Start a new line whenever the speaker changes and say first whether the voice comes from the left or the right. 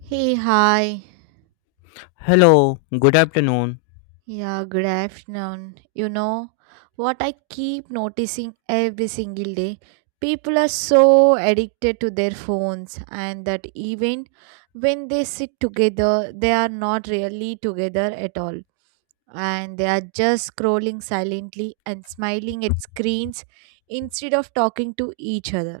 right: Hey, hi.
left: Hello, good afternoon.
right: Yeah, good afternoon. You know what I keep noticing every single day? People are so addicted to their phones, and that even when they sit together, they are not really together at all. And they are just scrolling silently and smiling at screens instead of talking to each other.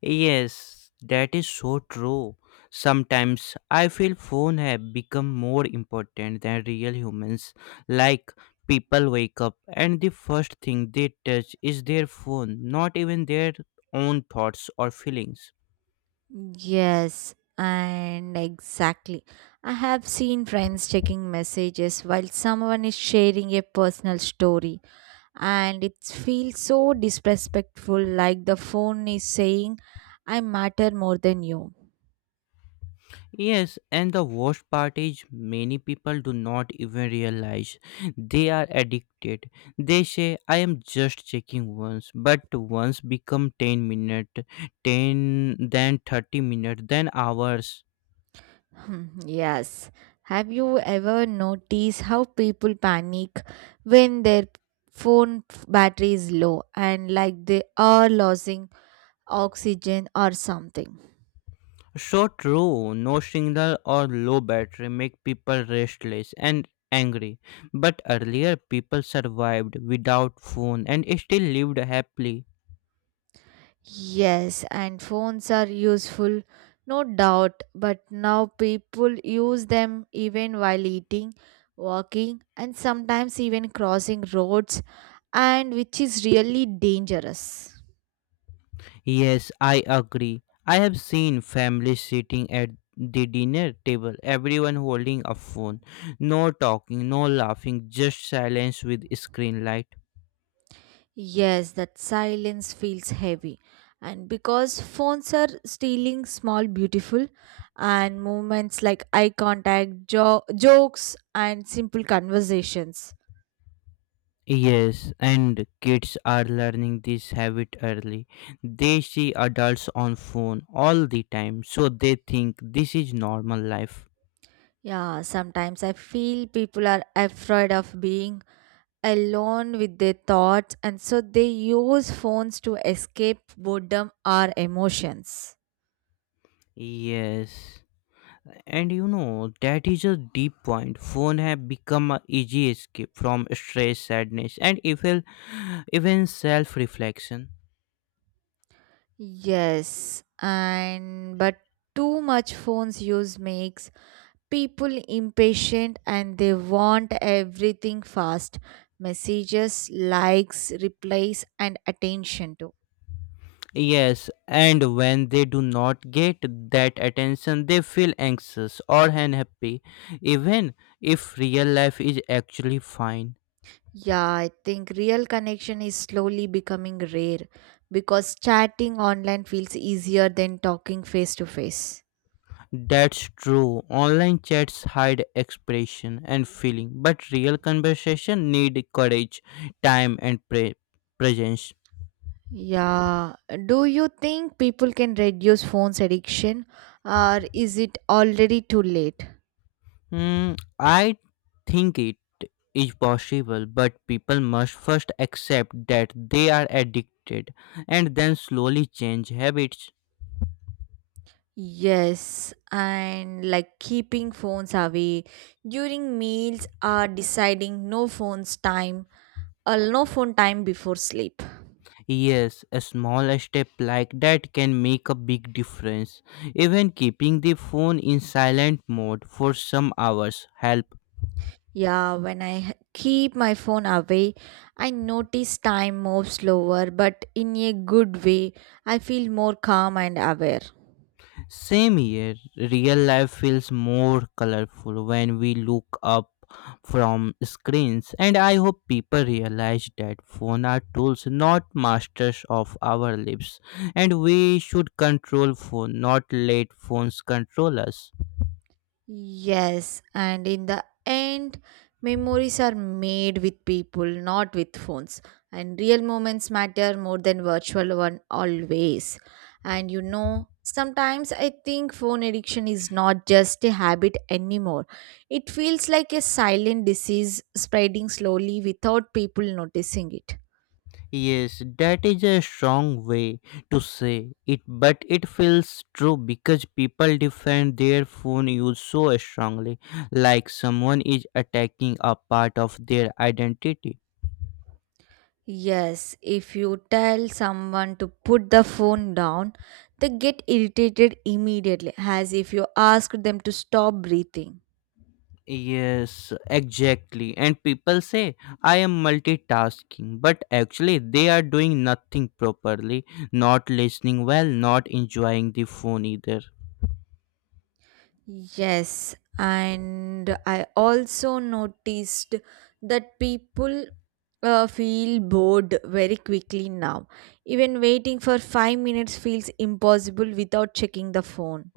left: Yes, that is so true. Sometimes I feel phone have become more important than real humans. Like people wake up and the first thing they touch is their phone, not even their own thoughts or feelings.
right: Yes, and exactly. I have seen friends checking messages while someone is sharing a personal story, and it feels so disrespectful like the phone is saying, I matter more than you.
left: Yes, and the worst part is many people do not even realize they are addicted. They say, I am just checking once, but once become 10 minutes, 10, then 30 minutes, then hours.
right: Hmm, yes. Have you ever noticed how people panic when their phone battery is low and like they are losing oxygen or something?
left: So true, no signal or low battery make people restless and angry. But earlier people survived without phone and still lived happily.
right: Yes, and phones are useful, no doubt, but now people use them even while eating, walking, and sometimes even crossing roads, and which is really dangerous.
left: Yes, I agree. I have seen families sitting at the dinner table, everyone holding a phone. No talking, no laughing, just silence with screen light.
right: Yes, that silence feels heavy, and because phones are stealing small, beautiful, and moments like eye contact, jokes, and simple conversations.
left: Yes, and kids are learning this habit early. They see adults on phone all the time, so they think this is normal life.
right: Yeah, sometimes I feel people are afraid of being alone with their thoughts and so they use phones to escape boredom or emotions.
left: Yes. And you know, that is a deep point. Phone have become a easy escape from stress, sadness, and even self-reflection.
right: Yes, and but too much phones use makes people impatient and they want everything fast, messages, likes, replies, and attention too.
left: Yes, and when they do not get that attention, they feel anxious or unhappy, even if real life is actually fine.
right: Yeah, I think real connection is slowly becoming rare because chatting online feels easier than talking face to face.
left: That's true. Online chats hide expression and feeling, but real conversation need courage, time, and presence.
right: Yeah. Do you think people can reduce phones addiction or is it already too late?
left: Mm, I think it is possible, but people must first accept that they are addicted and then slowly change habits.
right: Yes, and like keeping phones away during meals or deciding no phones time or no phone time before sleep.
left: Yes, a small step like that can make a big difference. Even keeping the phone in silent mode for some hours helps.
right: Yeah, when keep my phone away, I notice time moves slower, but in a good way, I feel more calm and aware.
left: Same here, real life feels more colorful when we look up from screens, and I hope people realize that phones are tools, not masters of our lives, and we should control phone, not let phones control us.
right: Yes, and in the end, memories are made with people, not with phones. And real moments matter more than virtual one always. And you know, sometimes I think phone addiction is not just a habit anymore. It feels like a silent disease spreading slowly without people noticing it.
left: Yes, that is a strong way to say it, but it feels true because people defend their phone use so strongly, like someone is attacking a part of their identity.
right: Yes, if you tell someone to put the phone down, they get irritated immediately, as if you ask them to stop breathing.
left: Yes, exactly. And people say I am multitasking, but actually they are doing nothing properly, not listening well, not enjoying the phone either.
right: Yes, and I also noticed that people feel bored very quickly now. Even waiting for 5 minutes feels impossible without checking the phone.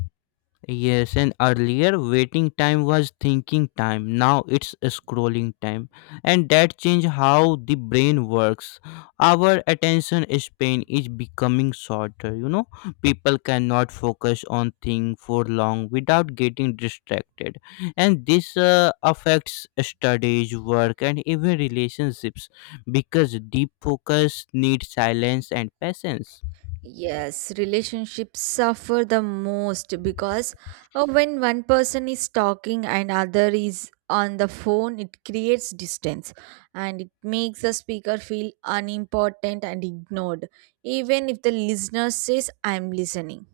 left: Yes, and earlier waiting time was thinking time. Now it's scrolling time. And that changed how the brain works. Our attention span is becoming shorter, you know. People cannot focus on thing for long without getting distracted. And this affects studies, work and even relationships because deep focus needs silence and patience.
right: Yes, relationships suffer the most because when one person is talking and other is on the phone, it creates distance and it makes the speaker feel unimportant and ignored, even if the listener says, I'm listening.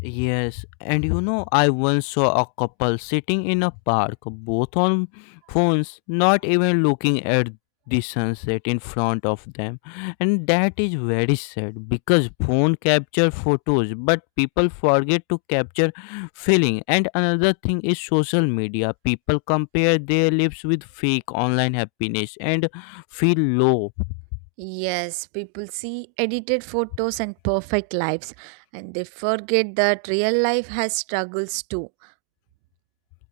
left: Yes, and you know, I once saw a couple sitting in a park, both on phones, not even looking at the sunset in front of them. And that is very sad because phone capture photos, but people forget to capture feeling. And another thing is social media. People compare their lives with fake online happiness and feel low.
right: Yes, people see edited photos and perfect lives, and they forget that real life has struggles too.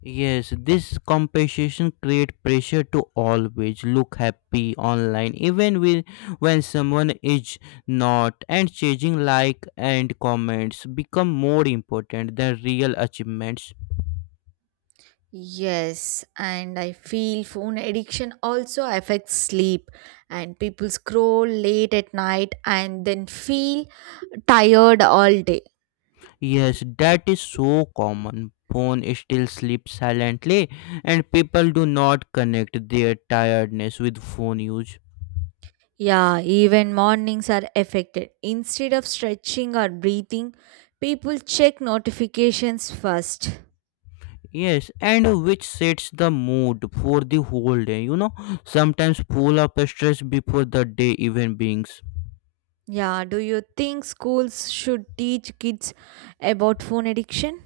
left: Yes, this competition create pressure to always look happy online, when someone is not, and changing like and comments become more important than real achievements.
right: Yes, and I feel phone addiction also affects sleep, and people scroll late at night and then feel tired all day.
left: Yes, that is so common. Phone still sleeps silently, and people do not connect their tiredness with phone use.
right: Yeah, even mornings are affected. Instead of stretching or breathing, people check notifications first.
left: Yes, and which sets the mood for the whole day, you know, sometimes full of stress before the day even begins.
right: Yeah, do you think schools should teach kids about phone addiction?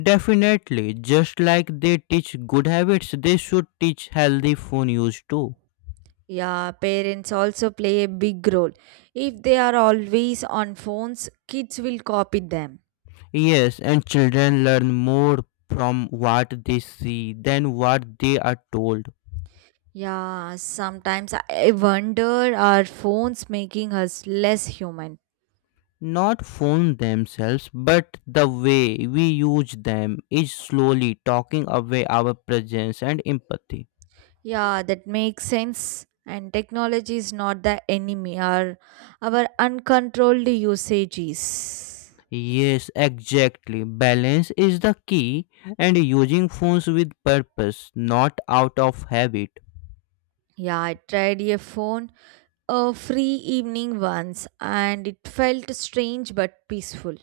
left: Definitely, just like they teach good habits, they should teach healthy phone use too.
right: Yeah, parents also play a big role. If they are always on phones, kids will copy them.
left: Yes, and children learn more from what they see than what they are told.
right: Yeah, sometimes I wonder, are phones making us less human?
left: Not phone themselves, but the way we use them is slowly talking away our presence and empathy.
right: Yeah, that makes sense. And technology is not the enemy, our uncontrolled usage is.
left: Yes, exactly. Balance is the key and using phones with purpose, not out of habit.
right: Yeah, I tried a phone a free evening once and it felt strange but peaceful.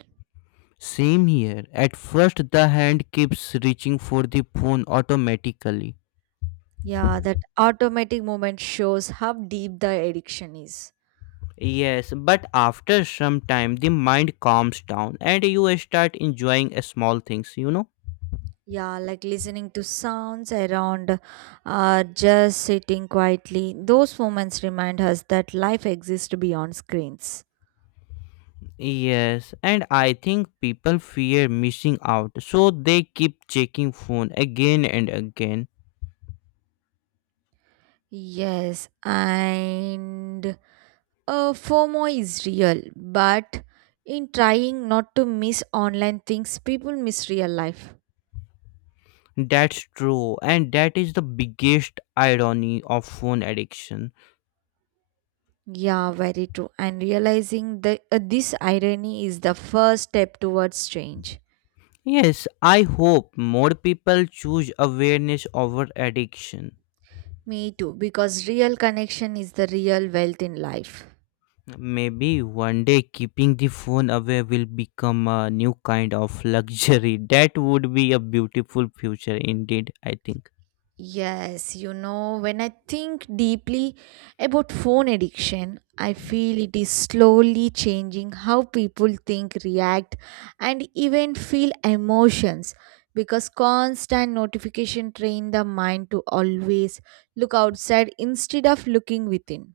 left: Same here. At first, the hand keeps reaching for the phone automatically.
right: Yeah, that automatic moment shows how deep the addiction is.
left: Yes, but after some time, the mind calms down and you start enjoying small things, you know?
right: Yeah, like listening to sounds around or just sitting quietly. Those moments remind us that life exists beyond screens.
left: Yes, and I think people fear missing out, so they keep checking phone again and again.
right: Yes, and FOMO is real, but in trying not to miss online things, people miss real life.
left: That's true, and that is the biggest irony of phone addiction.
right: Yeah, very true. And realizing the this irony is the first step towards change.
left: Yes, I hope more people choose awareness over addiction.
right: Me too, because real connection is the real wealth in life.
left: Maybe one day keeping the phone away will become a new kind of luxury. That would be a beautiful future indeed, I think.
right: Yes, you know, when I think deeply about phone addiction, I feel it is slowly changing how people think, react, and even feel emotions because constant notification train the mind to always look outside instead of looking within.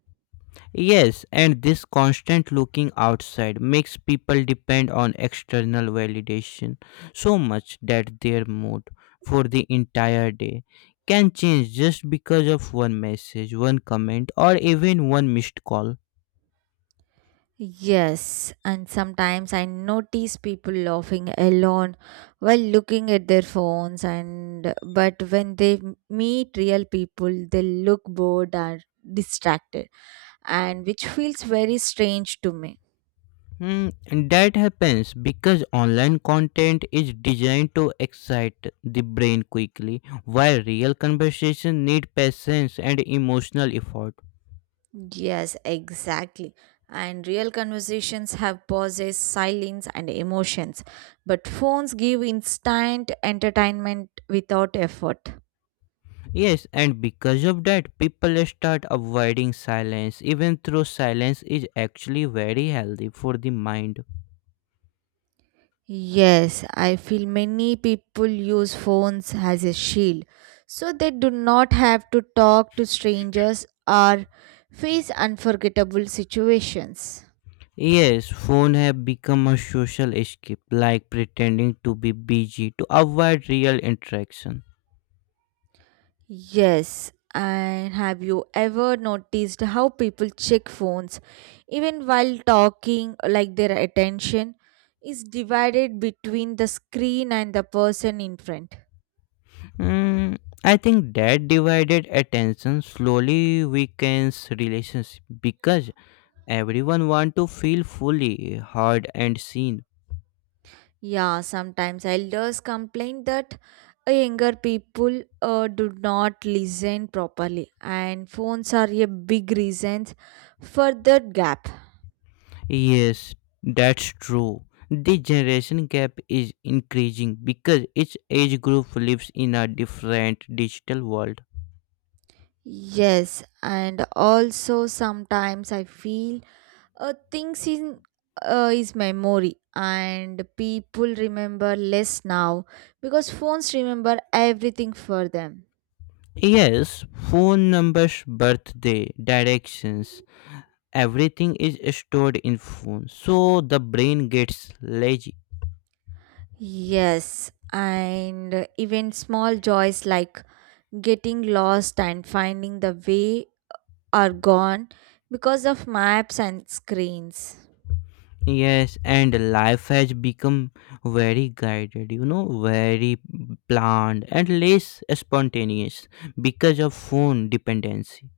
left: Yes, and this constant looking outside makes people depend on external validation so much that their mood for the entire day can change just because of one message, one comment, or even one missed call.
right: Yes, and sometimes I notice people laughing alone while looking at their phones and but when they meet real people they look bored or distracted and which feels very strange to me.
left: Hmm, and that happens because online content is designed to excite the brain quickly, while real conversation need patience and emotional effort.
right: Yes, exactly. And real conversations have pauses, silence and emotions, but phones give instant entertainment without effort.
left: Yes, and because of that, people start avoiding silence, even though silence is actually very healthy for the mind.
right: Yes, I feel many people use phones as a shield so they do not have to talk to strangers or face unforgettable situations.
left: Yes, phone have become a social escape, like pretending to be busy to avoid real interaction.
right: Yes, and have you ever noticed how people check phones even while talking, like their attention is divided between the screen and the person in front?
left: Mm, I think that divided attention slowly weakens relationship because everyone want to feel fully heard and seen.
right: Yeah, sometimes elders complain that younger people do not listen properly, and phones are a big reason for that gap.
left: Yes, that's true. The generation gap is increasing because each age group lives in a different digital world.
right: Yes, and also sometimes I feel things in is memory, and people remember less now because phones remember everything for them.
left: Yes, phone numbers, birthday, directions, everything is stored in phone. So the brain gets lazy.
right: Yes, and even small joys like getting lost and finding the way are gone because of maps and screens.
left: Yes, and life has become very guided, you know, very planned and less spontaneous because of phone dependency.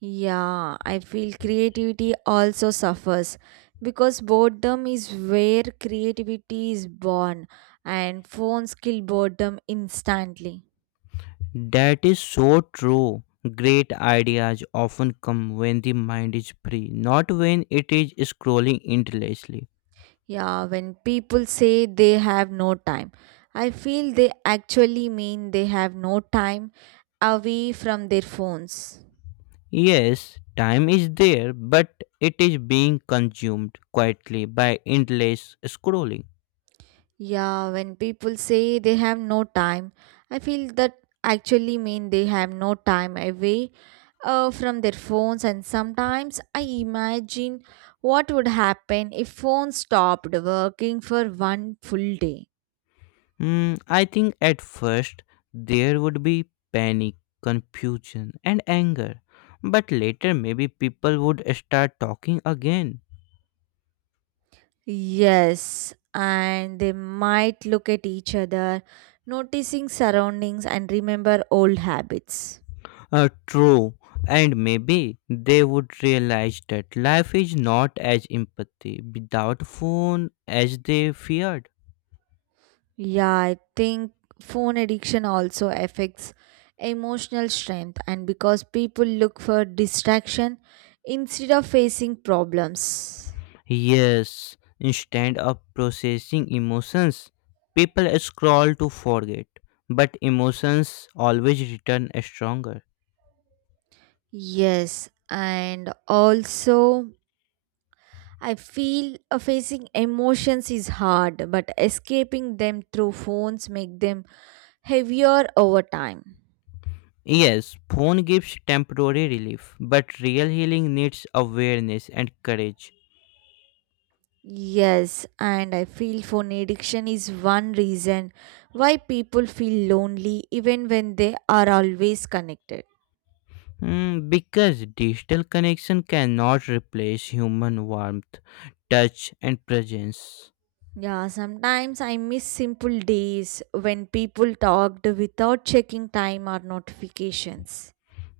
right: Yeah, I feel creativity also suffers because boredom is where creativity is born and phones kill boredom instantly.
left: That is so true. Great ideas often come when the mind is free, not when it is scrolling endlessly.
right: Yeah, when people say they have no time, I feel they actually mean they have no time away from their phones.
left: Yes, time is there, but it is being consumed quietly by endless scrolling.
right: Yeah, when people say they have no time, I feel that actually mean they have no time away from their phones and sometimes I imagine what would happen if phones stopped working for one full day.
left: Hmm, I think at first there would be panic, confusion, and anger, but later maybe people would start talking again.
right: Yes, and they might look at each other, noticing surroundings and remember old habits.
left: True, and maybe they would realize that life is not as empathy without phone as they feared.
right: Yeah, I think phone addiction also affects emotional strength and because people look for distraction instead of facing problems.
left: Yes, instead of processing emotions, people scroll to forget, but emotions always return stronger.
right: Yes, and also I feel facing emotions is hard, but escaping them through phones make them heavier over time.
left: Yes, phone gives temporary relief, but real healing needs awareness and courage.
right: Yes, and I feel phone addiction is one reason why people feel lonely even when they are always connected.
left: Mm, because digital connection cannot replace human warmth, touch, and presence.
right: Yeah, sometimes I miss simple days when people talked without checking time or notifications.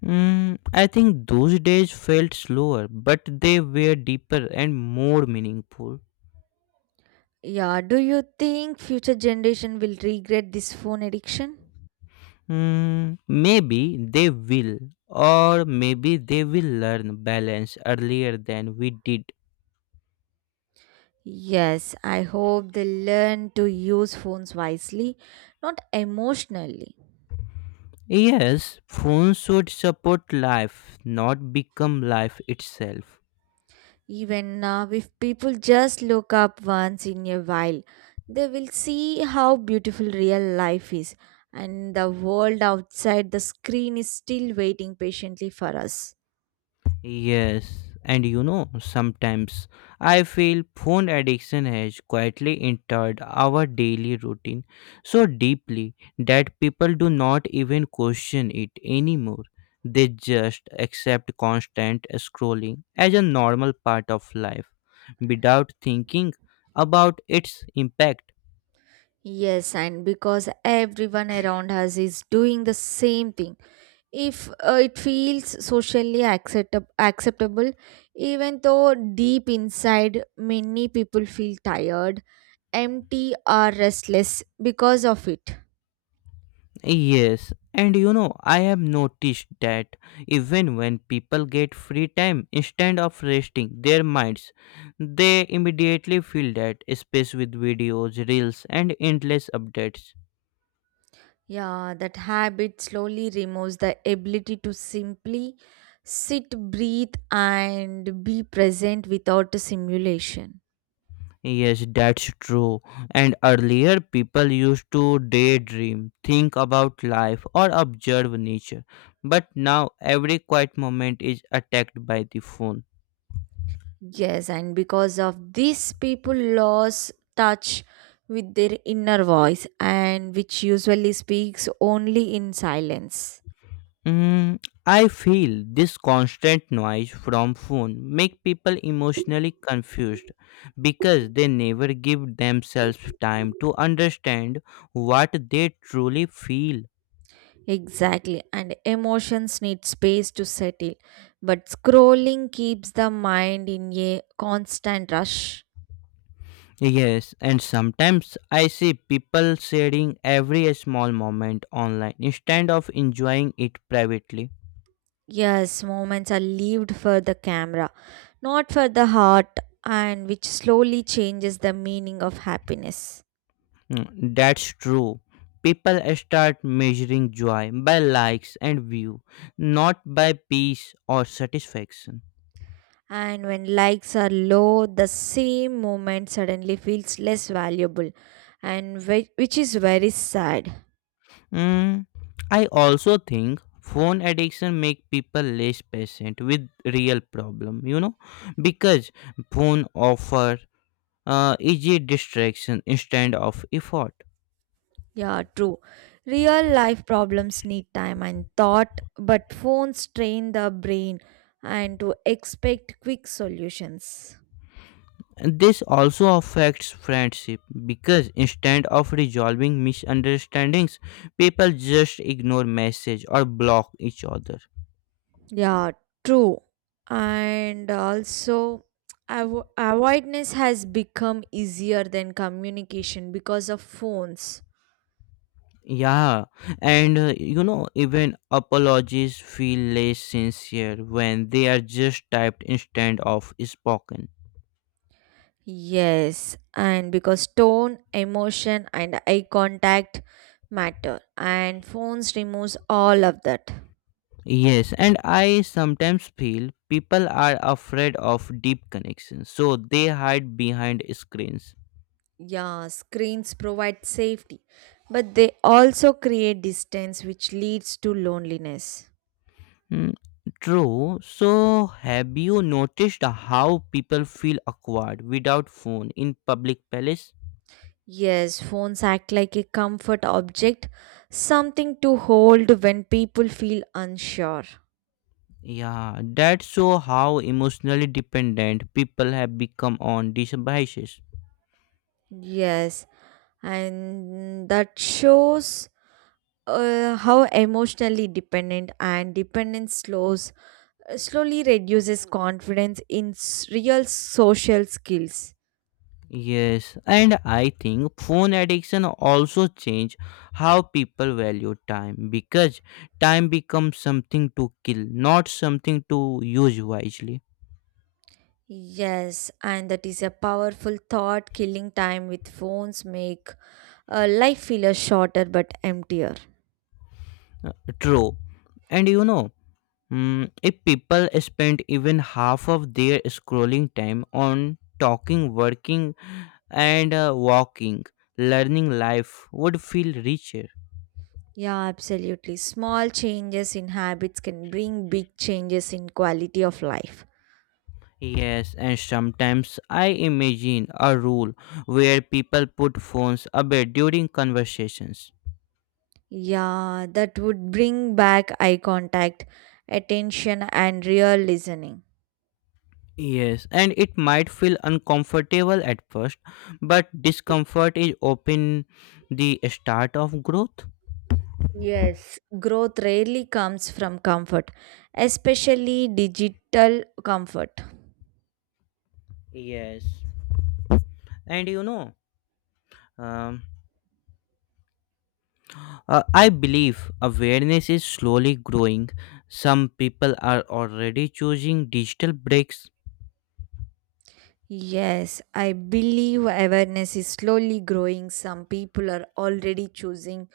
left: Mm, I think those days felt slower, but they were deeper and more meaningful.
right: Yeah, do you think future generation will regret this phone addiction?
left: Mm, maybe they will, or maybe they will learn balance earlier than we did.
right: Yes, I hope they learn to use phones wisely, not emotionally.
left: Yes, phones should support life, not become life itself.
right: Even now, if people just look up once in a while, they will see how beautiful real life is, and the world outside the screen is still waiting patiently for us.
left: Yes, and you know, sometimes I feel phone addiction has quietly entered our daily routine so deeply that people do not even question it anymore. They just accept constant scrolling as a normal part of life without thinking about its impact.
right: Yes, and because everyone around us is doing the same thing, if it feels socially acceptable, even though deep inside many people feel tired, empty, or restless because of it.
left: Yes, and you know, I have noticed that even when people get free time, instead of resting their minds, they immediately fill that space with videos, reels, and endless updates.
right: Yeah, that habit slowly removes the ability to simply sit, breathe, and be present without a simulation.
left: Yes, that's true. And earlier, people used to daydream, think about life, or observe nature. But now, every quiet moment is attacked by the phone.
right: Yes, and because of this, people lose touch with their inner voice, and which usually speaks only in silence.
left: Mm, I feel this constant noise from phone make people emotionally confused because they never give themselves time to understand what they truly feel.
right: Exactly, and emotions need space to settle, but scrolling keeps the mind in a constant rush.
left: Yes, and sometimes I see people sharing every small moment online instead of enjoying it privately.
right: Yes, moments are lived for the camera, not for the heart, and which slowly changes the meaning of happiness.
left: Mm, that's true. People start measuring joy by likes and view, not by peace or satisfaction.
right: And when likes are low, the same moment suddenly feels less valuable, and which is very sad.
left: Mm, I also think phone addiction make people less patient with real problem, you know, because phone offer easy distraction instead of effort.
right: Yeah, true. Real life problems need time and thought, but phones train the brain and to expect quick solutions.
left: And this also affects friendship because instead of resolving misunderstandings, people just ignore message or block each other.
right: Yeah, true. And also, avoidance has become easier than communication because of phones.
left: Yeah, and you know, even apologies feel less sincere when they are just typed instead of spoken.
right: Yes, and because tone, emotion, and eye contact matter, and phones removes all of that.
left: Yes, and I sometimes feel people are afraid of deep connections, so they hide behind screens.
right: Yeah, screens provide safety, but they also create distance, which leads to loneliness.
left: Hmm, true. So, have you noticed how people feel awkward without phone in public places?
right: Yes, phones act like a comfort object, something to hold when people feel unsure.
left: Yeah, that show how emotionally dependent people have become on these devices.
right: Yes, and that shows how emotionally dependent and dependence slows slowly reduces confidence in real social skills.
left: Yes, and I think phone addiction also change how people value time because time becomes something to kill, not something to use wisely.
right: Yes, and that is a powerful thought. Killing time with phones make life feel a shorter but emptier.
left: True. And you know, if people spend even half of their scrolling time on talking, working, and walking, learning life would feel richer.
right: Yeah, absolutely. Small changes in habits can bring big changes in quality of life.
left: Yes, and sometimes I imagine a rule where people put phones away during conversations.
right: Yeah, that would bring back eye contact, attention, and real listening.
left: Yes, and it might feel uncomfortable at first, but discomfort is often the start of growth.
right: Yes, growth rarely comes from comfort, especially digital comfort.
left: Yes, and you know, um, I believe awareness is slowly growing. Some people are already choosing digital breaks.
right: Yes, I believe awareness is slowly growing. Some people are already choosing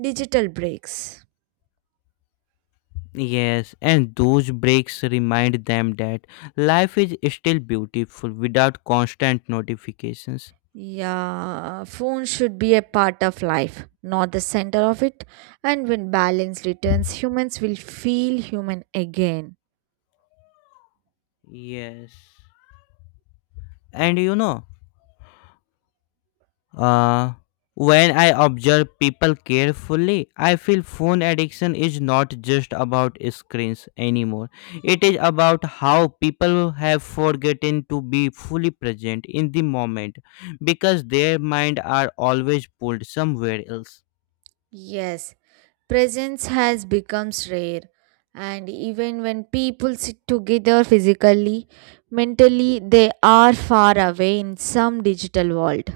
right: digital breaks.
left: Yes, and those breaks remind them that life is still beautiful without constant notifications.
right: Yeah, phone should be a part of life, not the center of it. And when balance returns, humans will feel human again.
left: Yes. And you know, uh, when I observe people carefully, I feel phone addiction is not just about screens anymore. It is about how people have forgotten to be fully present in the moment because their mind are always pulled somewhere else.
right: Yes, presence has become rare. And even when people sit together physically, mentally, they are far away in some digital world.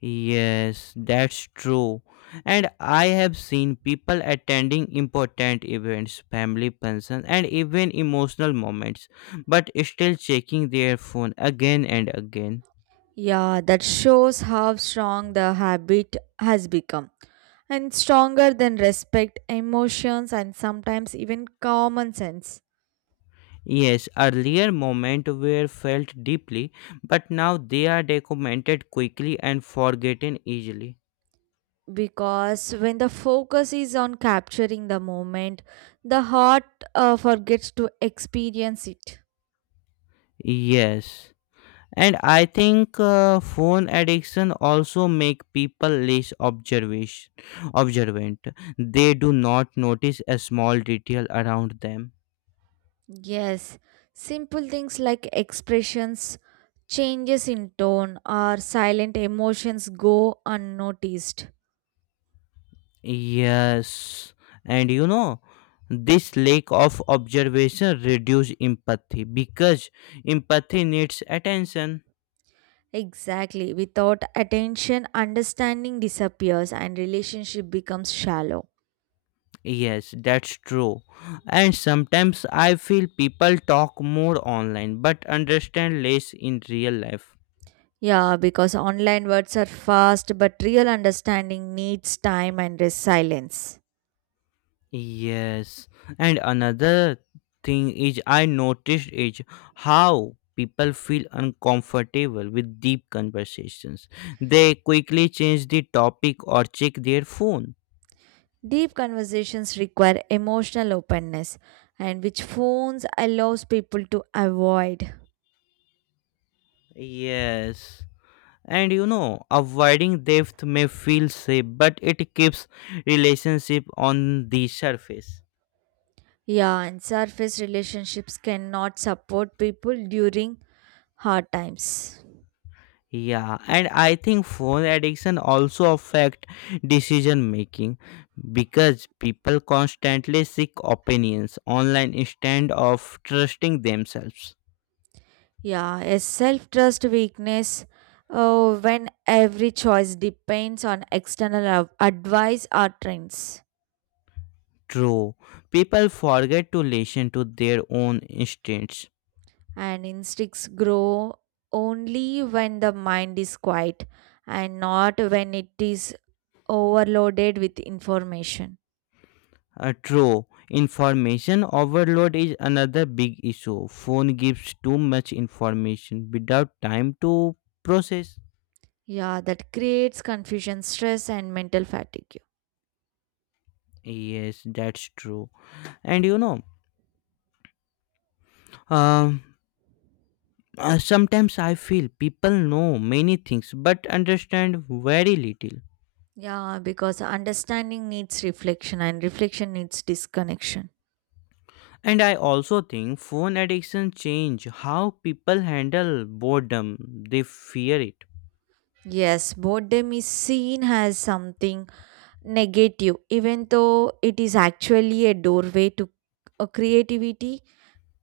left: Yes, that's true. And I have seen people attending important events, family functions, and even emotional moments, but still checking their phone again and again.
right: Yeah, that shows how strong the habit has become and stronger than respect, emotions, and sometimes even common sense.
left: Yes, earlier moments were felt deeply, but now they are documented quickly and forgotten easily.
right: Because when the focus is on capturing the moment, the heart forgets to experience it.
left: Yes. And I think phone addiction also make people less observation observant. They do not notice a small detail around them.
right: Yes, simple things like expressions, changes in tone, or silent emotions go unnoticed.
left: Yes, and you know, this lack of observation reduce empathy because empathy needs attention.
right: Exactly, without attention, understanding disappears and relationship becomes shallow.
left: Yes, that's true. And sometimes I feel people talk more online but understand less in real life.
right: Yeah, because online words are fast, but real understanding needs time and silence.
left: Yes, and another thing is I noticed is how people feel uncomfortable with deep conversations. They quickly change the topic or check their phone.
right: Deep conversations require emotional openness, and which phones allows people to avoid.
left: Yes. And you know, avoiding depth may feel safe, but it keeps relationship on the surface.
right: Yeah, and surface relationships cannot support people during hard times.
left: Yeah, and I think phone addiction also affect decision making because people constantly seek opinions online instead of trusting themselves.
right: Yeah, a self trust weakness oh, when every choice depends on external advice or trends.
left: True, people forget to listen to their own instincts.
right: And instincts grow only when the mind is quiet and not when it is overloaded with information.
left: True, information overload is another big issue. Phone gives too much information without time to process.
right: Yeah, that creates confusion, stress, and mental fatigue.
left: Yes, that's true. And you know, um sometimes I feel people know many things but understand very little.
right: Yeah, because understanding needs reflection and reflection needs disconnection.
left: And I also think phone addiction change how people handle boredom. They fear it.
right: Yes, boredom is seen as something negative, even though it is actually a doorway to creativity.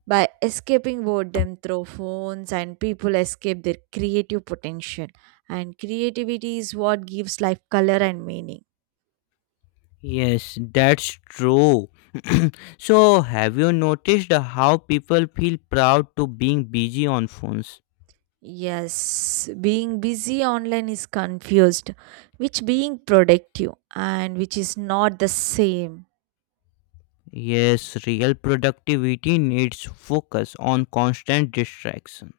right: By escaping boredom through phones, and people escape their creative potential. And creativity is what gives life color and meaning.
left: Yes, that's true. So have you noticed how people feel proud to being busy on phones?
right: Yes, being busy online is confused, which being productive and which is not the same.
left: Yes, real productivity needs focus on constant distraction.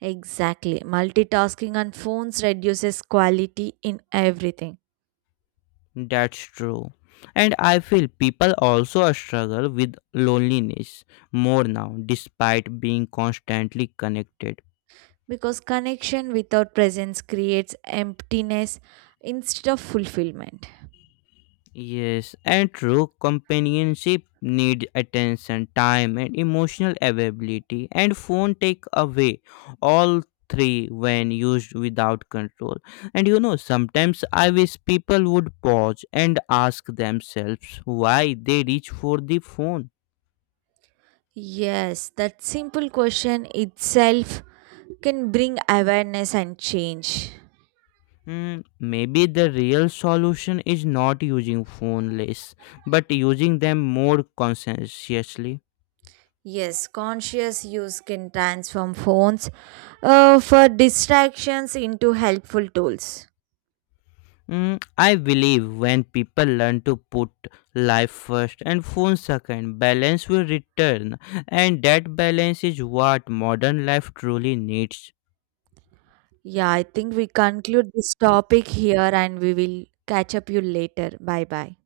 right: Exactly. Multitasking on phones reduces quality in everything
left: That's true. And I feel people also struggle with loneliness more now, despite being constantly connected.
right: because connection without presence creates emptiness instead of fulfillment.
left: Yes, and true companionship needs attention, time, and emotional availability, and phone take away all three when used without control. And you know, sometimes I wish people would pause and ask themselves why they reach for the phone.
right: Yes, that simple question itself can bring awareness and change.
left: Mm, maybe the real solution is not using phone less, but using them more conscientiously.
right: Yes, conscious use can transform phones for distractions into helpful tools.
left: Mm, I believe when people learn to put life first and phone second, balance will return, and that balance is what modern life truly needs.
right: Yeah, I think we conclude this topic here and we will catch up you later. Bye bye.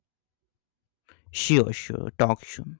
left: Sure, sure. Talk soon.